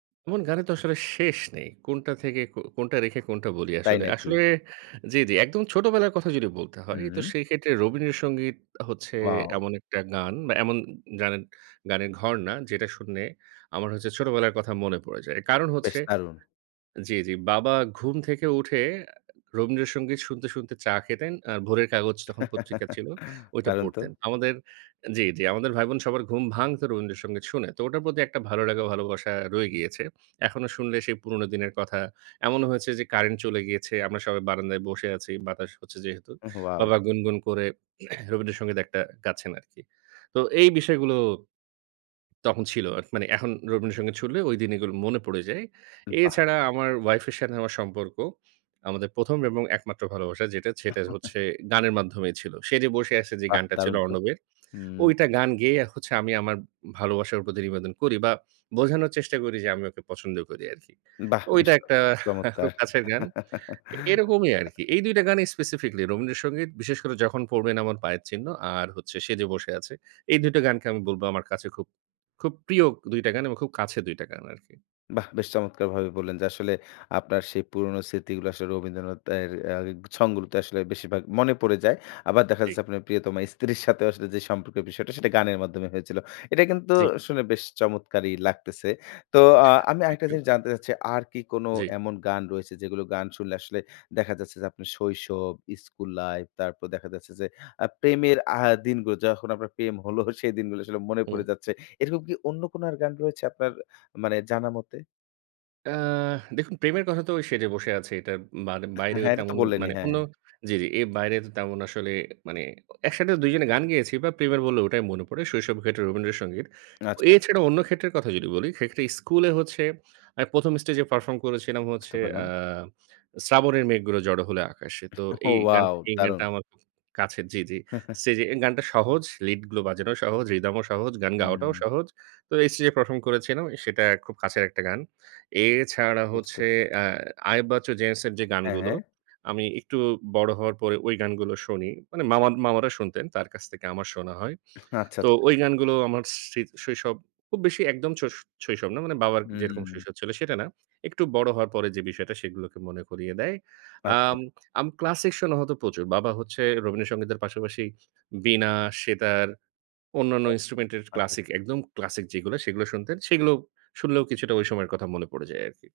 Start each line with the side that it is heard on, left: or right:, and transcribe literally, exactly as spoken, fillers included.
right: এমন গানের তো আসলে শেষ নেই। কোনটা থেকে কো কোনটা রেখে কোনটা বলি
left: তাই
right: আসলে।
left: নাকি?
right: আসলে জি, জি। একদম ছোটবেলার কথা যদি বলতে হয়? তো
left: হুম।
right: সেই ক্ষেত্রে 'রবীন্দ্র সঙ্গীত' হচ্ছে
left: ওয়াও!
right: এমন একটা গান বা এমন গানের গানের ঘরনা, যেটা শুনে আমার হচ্ছে ছোটবেলার কথা মনে পড়ে যায়। কারণ
left: বেশ
right: হচ্ছে
left: দারুণ!
right: জি, জি। বাবা ঘুম থেকে উঠে 'রবীন্দ্র সঙ্গীত' শুনতে, শুনতে চা খেতেন। আর 'ভোরের কাগজ' তখন পত্রিকা ছিল, ওইটা
left: দারুণ তো!
right: পড়তেন। আমাদের জি, জি। আমাদের ভাইবোন সবার ঘুম ভাঙত 'রবীন্দ্র সঙ্গীত' শুনে। তো ওটার প্রতি একটা ভালো লাগা ও ভালোবাসা রয়ে
left: উহ।
right: গিয়েছে। এখনো শুনলে সেই পুরোনো দিনের কথা। এমনও হয়েছে যে কারেন্ট চলে গিয়েছে। আমরা সবাই বারান্দায় বসে আছি। বাতাস হচ্ছে যেহেতু।
left: ওয়াও!
right: বাবা গুনগুন করে 'রবীন্দ্র সঙ্গীত' একটা গাচ্ছেন আরকি। তো এই বিষয়গুলো তখন ছিল। আ মানে এখন 'রবীন্দ্র সঙ্গীত' শুনলে ঐদিন এগুলো মনে পড়ে যায়।
left: উ বাহ!
right: এছাড়া আমার ওয়াইফের সাথে আমার সম্পর্ক, আমাদের প্রথম এবং একমাত্র ভালোবাসা যেটা সেটা হচ্ছে, গানের মাধ্যমেই ছিল। "সে যে বসে আছে" যে
left: বাহ!
right: গানটা ছিল
left: দারুণ তো।
right: 'অর্ণবের',
left: হুম।
right: ঐটা গান গেয়ে হচ্ছে আমি আমার ভালোবাসার প্রতি নিবেদন করি বা বোঝানোর চেষ্টা করি যে, আমি ওকে পছন্দ করি আরকি।
left: বাহ!
right: ঐটা
left: বুঝতে পারলাম।
right: একটা খুব
left: চমৎকার!
right: কাছের গান। এরকমই আরকি। এই দুইটা গানেই স্পেসিফিকলি, 'রবীন্দ্র
left: হু।
right: সঙ্গীত' বিশেষ করে, "যখন পড়বেন আমার পায়ের চিহ্ন" আর হচ্ছে, "সেজে বসে আছে।" এই দুইটা গানকে আমি বলব আমার কাছে খুব খুব প্রিয় দুই টা গান এবং খুব কাছে দুই টা গান আরকি।
left: বাহ! বেশ চমৎকারভাবে বললেন যে আসলে, আপনার সেই পুরনো স্মৃতিগুলো আসলে রবীন্দ্রনাথের অ্যা ছং গুলোতে আসলে বেশিরভাগ মনে পড়ে যায়। আবার দেখা
right: ঠিক।
left: যাচ্ছে আপনার প্রিয়তমা স্ত্রীর সাথেও আসলে যে সম্পর্কের বিষয়টা, সেটা গানের মাধ্যমে হয়েছিল। এটা কিন্তু
right: জি।
left: শুনে বেশ চমৎকারই লাগতেছে। তো আ আমি
right: থ্যাংক
left: আরেকটা
right: ইউ।
left: জিনিস জানতে চাচ্ছি, আর কি কোন
right: জি।
left: এমন গান রয়েছে, যেগুলো গান শুনলে আসলে দেখা যাচ্ছে যে, আপনার শৈশব, স্কুল লাইফ তারপর দেখা যাচ্ছে যে, আ প্রেমের আ দিনগুলো যখন আপনার প্রেম হল, সেই দিনগুলো আসলে মনে
right: হুম।
left: পড়ে যাচ্ছে। এরকম কি অন্য কোন আর গান রয়েছে আপনার মানে জানামতে?
right: আহ দেখুন প্রেমের কথা তো "সেজে বসে আছে" এটার বান
left: এহ
right: বাইরেও
left: হ্যাঁ, এটা তো
right: তেমন
left: বললেনই।
right: মানে
left: হ্যাঁ।
right: অন্য জি, জি। এর বাইরে তো তেমন আসলে মানে একসাথে দুইজনে গান গেয়েছি বা প্রেমের বললে, ওটাই মনে পড়ে। শৈশবে হয়তো 'রবীন্দ্র সঙ্গীত'।
left: আচ্ছা।
right: এছাড়া অন্য ক্ষেত্রের কথা যদি বলি, সেক্ষেত্রে স্কুলে হচ্ছে আমি প্রথম স্টেজে পারফর্ম করেছিলাম
left: বুঝতে
right: হচ্ছে,
left: পারলাম।
right: অ্যা "শ্রাবণের মেঘগুলো জড়ো হল আকাশে।" তো এই গান,
left: ওয়াও!
right: এই গানটা
left: দারুণ!
right: আমার খুব কাছের জি, জি। স্টেজে, এই গানটা সহজ, লিড গুলো বাজানোও সহজ, rhythm ও সহজ, গান গাওয়াটাও
left: হুম।
right: সহজ। তো স্টেজে পারফর্ম করেছিলাম, সেটা খুব কাছের একটা গান। এছাড়া
left: বুঝতে
right: হচ্ছে
left: পেরেছি।
right: অ্যা আয়েব বাচ্চু, জেমস এর যে
left: হ্যাঁ,
right: গানগুলো,
left: হ্যাঁ।
right: আমি একটু বড় হওয়ার পরে ঐ গানগুলো শুনি। মানে মাম মামারা শুনতেন, তার কাছ থেকে আমার শোনা হয়।
left: আচ্ছা,
right: তো
left: আচ্ছা।
right: ওই গানগুলো আমার স্ত্রীর শৈশব, খুব বেশি একদম শৈ শৈশব না, মানে বাবার যেরকম
left: হুম।
right: শৈশব ছিল সেটা না। একটু বড় হওয়ার পরে যে বিষয়টা, সেগুলোকে মনে করিয়ে দেয়।
left: আচ্ছা।
right: আম আমি ক্লাসিক শোনা হয়তো প্রচুর। বাবা হচ্ছে 'রবীন্দ্র সংগীতের' পাশাপাশি বীণা, সেতার অন্যান্য
left: আচ্ছা,
right: ইন্সট্রুমেন্টের
left: আচ্ছা, আচ্ছা।
right: ক্লাসিক, একদম ক্লাসিক যেগুলো, সেগুলো শুনতেন। সেগুলো শুনলেও কিছুটা ঐ সময়ের কথা মনে পড়ে যায় আরকি।